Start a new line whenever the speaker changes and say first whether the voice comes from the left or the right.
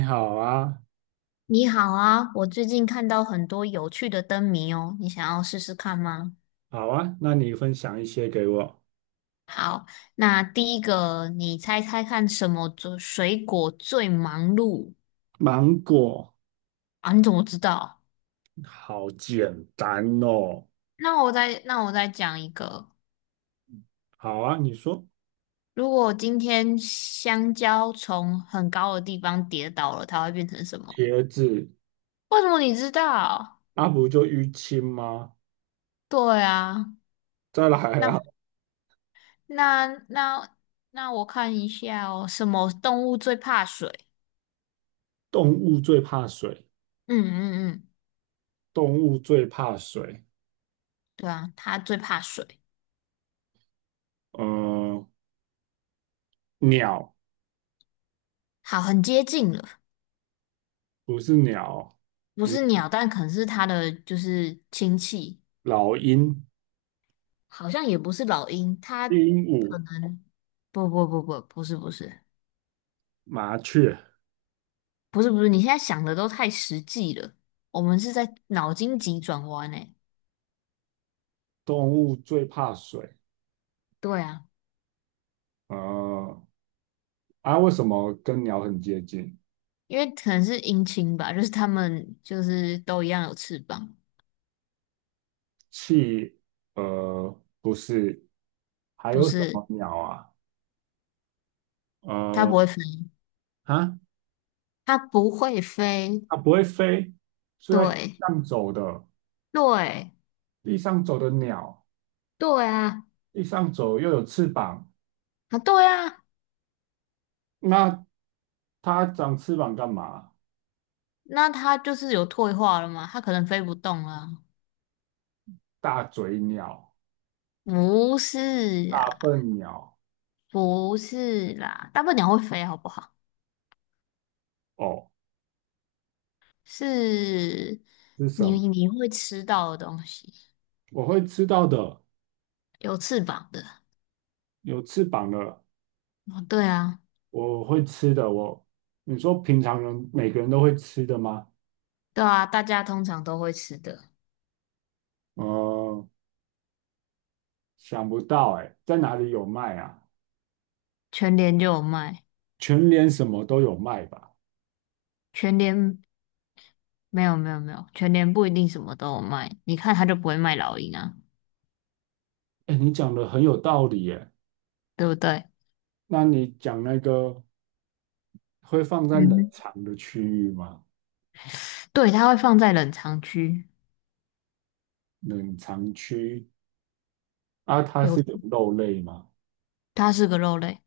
right: 你好啊，
left: 你好啊，我最近看到很多有趣的灯谜哦，你想要试试看吗？
right: 好啊，那你分享一些给我。
left: 好，那第一个，你猜猜看什么最水果最忙碌。
right: 芒果，
left: 啊？你怎么知道？
right: 好简单哦。
left: 那我再讲一个，
right: 好啊，你说
left: 如果今天香蕉从很高的地方跌倒了，它会变成什么？
right: 茄子，
left: 为什么你知道？
right: 啊不就淤青吗？
left: 对啊。
right: 再来啊，
left: 那那那那我看一下哦，什么动物最怕水？
right: 动物最怕水，
left: 嗯嗯嗯。
right: 动物最怕水。
left: 对啊，它最怕水。
right: 嗯，鸟
left: 好，很接近了。
right: 不是鸟，
left: 不是鸟，但可能是它的就是亲戚，
right: 老鹰、
left: 好像也不是老鹰，它
right: 鹦
left: 可
right: 鹉、
left: 能不是不是
right: 麻雀，
left: 不是不是，你现在想的都太实际了，我们是在脑筋急转弯诶。
right: 动物最怕水。
left: 对啊，
right: 呃，啊，为什么跟鸟很接近？
left: 因为可能是鹰青吧，就是它们就是都一样有翅膀，
right: 企鹅不是，还
left: 不
right: 有什
left: 是。
right: 么鸟啊？
left: 它
right: 呃，
left: 不会飞，
right: 啊，
left: 它不会飞，
right: 它不会飞，是在地
left: 对
right: 上走的，
left: 对
right: 地上走的鸟，
left: 对啊，
right: 地上走又有翅膀，
left: 啊对啊。
right: 那它长翅膀干嘛？
left: 那它就是有退化了吗？它可能飞不动了。
right: 大嘴鸟、
left: 不是啦，
right: 大笨鸟，
left: 不是啦，大笨鸟会飞，好不好？
right: 哦，
left: 是
right: 是什
left: 你
right: 么？
left: 你会吃到的东西，
right: 我会吃到的，
left: 有翅膀的。
right: 有翅膀的，
left: 哦，对啊，
right: 我会吃的。我，你说平常人每个人都会吃的吗？
left: 对啊，大家通常都会吃的。
right: 呃，想不到哎、在哪里有卖啊？
left: 全联就有卖，
right: 全联什么都有卖吧？
left: 全联没有没有没有，全联不一定什么都有卖。你看它就不会卖老鹰啊，
right: 哎，你讲的很有道理耶。
left: 对不对？
right: 那你讲那个会放在冷
left: 嗯，
right: 藏的区域吗？
left: 对，它会放在冷藏区，
right: 冷藏区啊，它
left: 有，
right: 是有肉类吗？
left: 它是个肉类。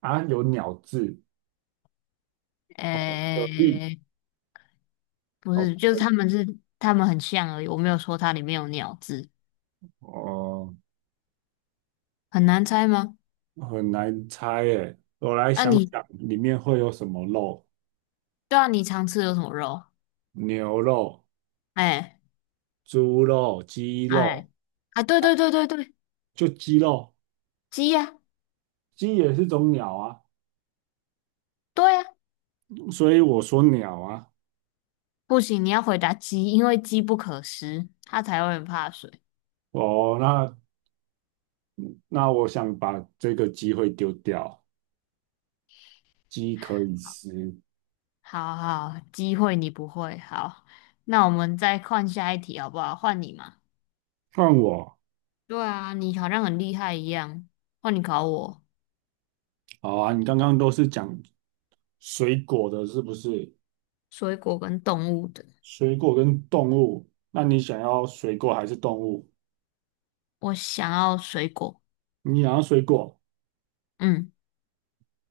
right: 啊，有鸟字，哦，蛤蜊，
left: 诶、不
right: 哦，
left: 是，就是他们是他们很像而已，我没有说它里面有鸟字，
right: 哦，
left: 很难猜吗？
right: 很难猜耶。我来
left: 啊
right: 想
left: 你，
right: 想，里面会有什么肉？
left: 对啊，你常吃的有什么肉？
right: 牛肉、
left: 哎
right: 猪肉、鸡肉，
left: 哎啊，对对对对对，
right: 就鸡肉，
left: 鸡呀、
right: 鸡也是种鸟啊，
left: 对呀、
right: 所以我说鸟啊。
left: 不行，你要回答鸡，因为鸡不可食，它才会很怕水。
right: 哦，那我想把这个机会丢掉，鸡可以吃。
left: 好好，机会你不会，好，那我们再换下一题好不好？换你嘛。
right: 换我，
left: 对啊，你好像很厉害一样，换你考我，
right: 好啊，你刚刚都是讲水果的，是不是？
left: 水果跟动物的，
right: 水果跟动物，那你想要水果还是动物？
left: 我想要水果，
right: 你想要水果？
left: 嗯。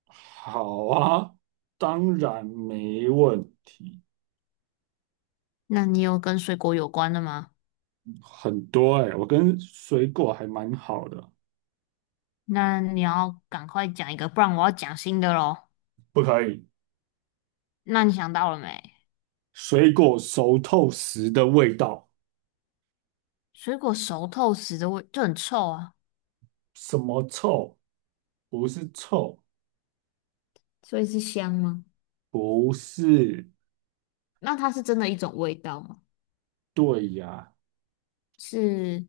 right: 好啊，当然没问题。
left: 那你有跟水果有关的吗？
right: 很多哎、我跟水果还蛮好的。
left: 那你要赶快讲一个，不然我要讲新的喽。
right: 不可以，
left: 那你想到了没？
right: 水果熟透时的味道，
left: 水果熟透时的味就很臭啊，
right: 什么臭？不是臭，
left: 所以是香吗？
right: 不是，
left: 那它是真的一种味道吗？
right: 对呀、
left: 是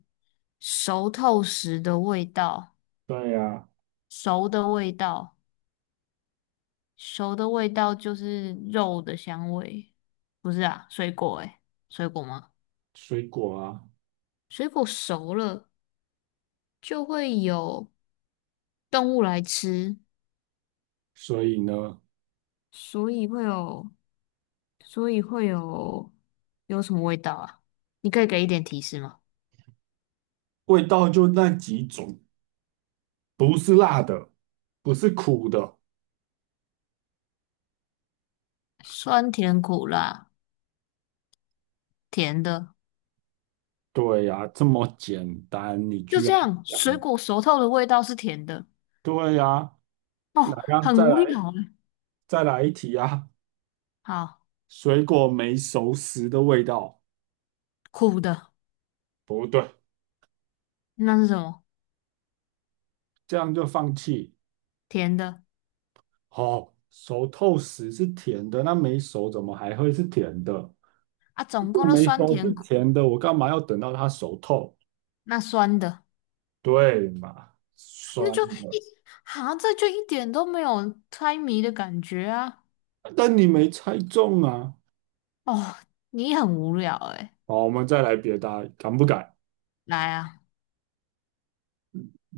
left: 熟透时的味道，
right: 对呀，
left: 熟的味道，熟的味道就是肉的香味，不是啊？水果诶，水果吗？
right: 水果啊，
left: 水果熟了就会有动物来吃，
right: 所以呢，
left: 所以会有。所以会有有什么味道啊？你可以给一点提示吗？
right: 味道就那几种，不是辣的，不是苦的。
left: 酸甜苦辣，甜的，
right: 对呀，这么简单，你
left: 就
right: 居
left: 这
right: 然
left: 样。
right: 讲？
left: 水果熟透的味道是甜的，
right: 对呀，
left: 哦，
right: 来呀，
left: 很
right: 再
left: 无聊
right: 来，
left: 啊。
right: 再来一题啊！
left: 好，
right: 水果没熟时的味道，
left: 苦的，
right: 不对，
left: 那是什么？
right: 这样就放弃。
left: 甜的
right: 哦，熟透时是甜的，那没熟怎么还会是甜的？
left: 啊，
right: 如
left: 总共
right: 果
left: 就
right: 没
left: 酸
right: 熟是
left: 甜苦，
right: 甜的，我干嘛要等到它熟透？
left: 那酸的，
right: 对嘛，
left: 那
right: 酸
left: 就一，
right: 的。
left: 好这就一点都没有猜谜的感觉啊。
right: 但你没猜中啊！
left: 哦，你很无聊诶、
right: 好，我们再来别的啊，敢不敢？
left: 来啊，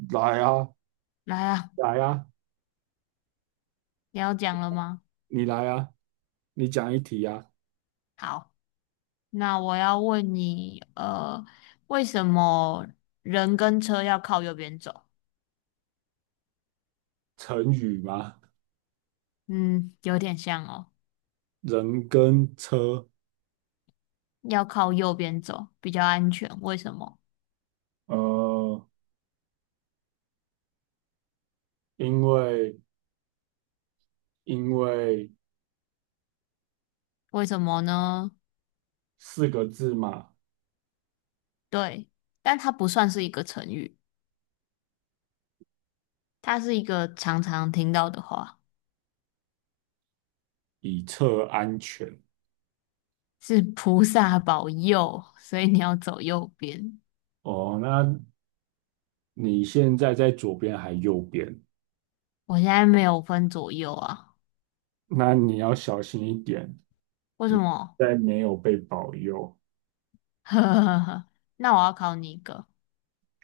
right: 来啊，
left: 来啊，
right: 来啊，
left: 你要讲了吗？
right: 你来啊，你讲一题啊。
left: 好。那我要问你，为什么人跟车要靠右边走？
right: 成语吗？
left: 嗯，有点像哦，
right: 人跟车，
left: 要靠右边走比较安全。为什么？
right: 呃，因为因为
left: 为什么呢？
right: 四个字嘛，
left: 对，但它不算是一个成语，它是一个常常听到的话，
right: 以策安全。
left: 是菩萨保佑，所以你要走右边。
right: 哦，那你现在在左边还右边？
left: 我现在没有分左右啊，
right: 那你要小心一点，
left: 为什么？
right: 在没有被保佑。
left: 呵呵呵。那我要考你一个。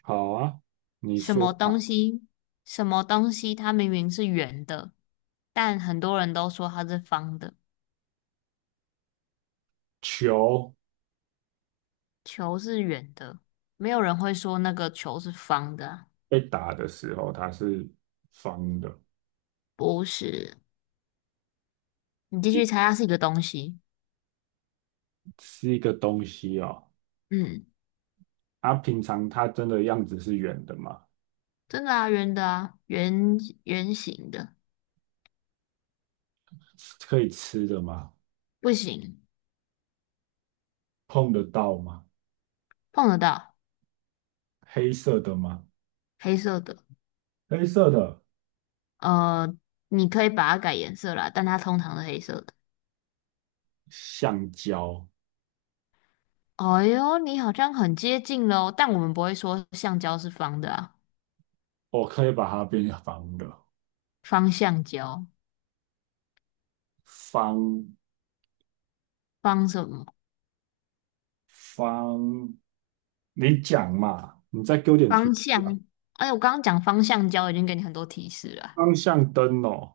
right: 好啊，你
left: 什
right: 说
left: 么东
right: 吧。
left: 西，什么东西，它明明是圆的，但很多人都说它是方的。
right: 球。
left: 球是圆的，没有人会说那个球是方的啊。
right: 被打的时候它是方的，
left: 不是，你继续
right: 一
left: 猜，它是一个东西。
right: 是一个东西哦。
left: 嗯，
right: 它平常它真的样子是圆的吗？
left: 真的啊，圆的啊，圆形的，
right: 可以吃的吗？
left: 不行，
right: 碰得到吗？
left: 碰得到，
right: 黑色的吗？
left: 黑色的。
right: 黑色的
left: 呃，你可以把它改颜色啦，但它通常是黑色的。
right: 橡胶，
left: 哎呦，你好像很接近喽，但我们不会说橡胶是方的啊，
right: 我可以把它变成方的。
left: 方橡胶。
right: 方
left: 方什么？
right: 方，你讲嘛，你再给我点提
left: 方
right: 示啊。
left: 向？哎，我刚刚讲方向胶已经给你很多提示了啊。
right: 方向灯哦，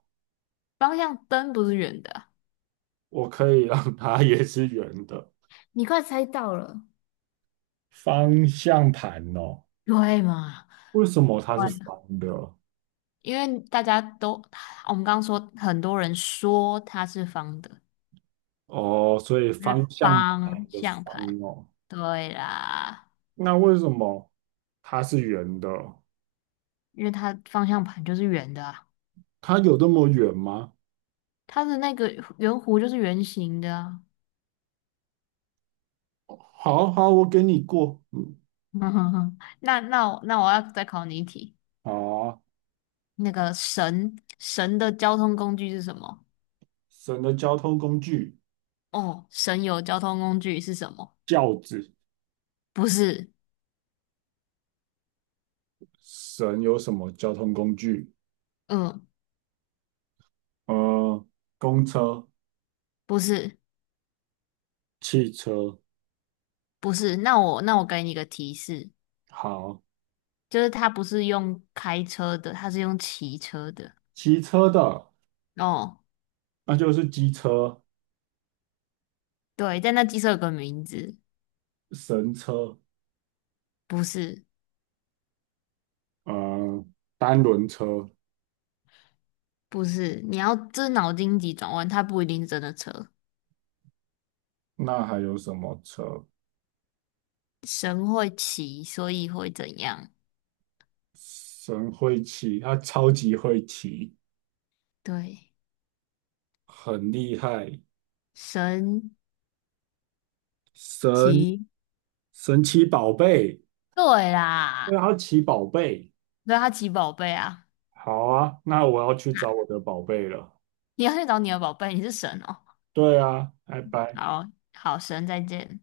left: 方向灯不是圆的啊。
right: 我可以让它也是圆的。
left: 你快猜到了，
right: 方向盘哦，
left: 对嘛？
right: 为什么
left: 对
right: 它是
left: 啊，
right: 方的？
left: 因为大家都，我们刚刚说很多人说它是方的，
right: 哦，所以方
left: 是
right: 向盘
left: 方
right: 的
left: 向
right: 方
left: 盘。
right: 哦，
left: 对啦，
right: 那为什么它是圆的？
left: 因为它方向盘就是圆的啊，
right: 它有那么圆吗？
left: 它的那个圆弧就是圆形的啊。
right: 好好，我给你过。
left: 那我要再考你一题，
right: 好啊，
left: 那个神的交通工具是什么？
right: 神的交通工具，
left: 哦，神游交通工具是什么？
right: 轿子。
left: 不是，
right: 神有什么交通工具？
left: 嗯，
right: 呃，公车、
left: 不是，
right: 汽车。
left: 不是。那我给你一个提示，
right: 好，
left: 就是它不是用开车的，它是用骑车的。
right: 骑车的，
left: 哦，
right: 那就是机车、
left: 对，但那机车有个名字，
right: 神车。
left: 不是，
right: 呃，单轮车。
left: 不是。你要这是脑筋急转弯，它不一定是真的车。
right: 那还有什么车？
left: 神会骑，所以会怎样？
right: 神会骑，他超级会骑。
left: 对，
right: 很厉害，
left: 神
right: 神
left: 骑，
right: 神奇宝贝，
left: 对
right: 对
left: 啦，
right: 啊，奇宝贝，
left: 对啊，他骑宝贝啊。
right: 好啊，那我要去
left: 啊，
right: 找我的宝贝了。
left: 你要去找你的宝贝，你是神哦。
right: 对啊，拜拜。
left: 好。好神，再见。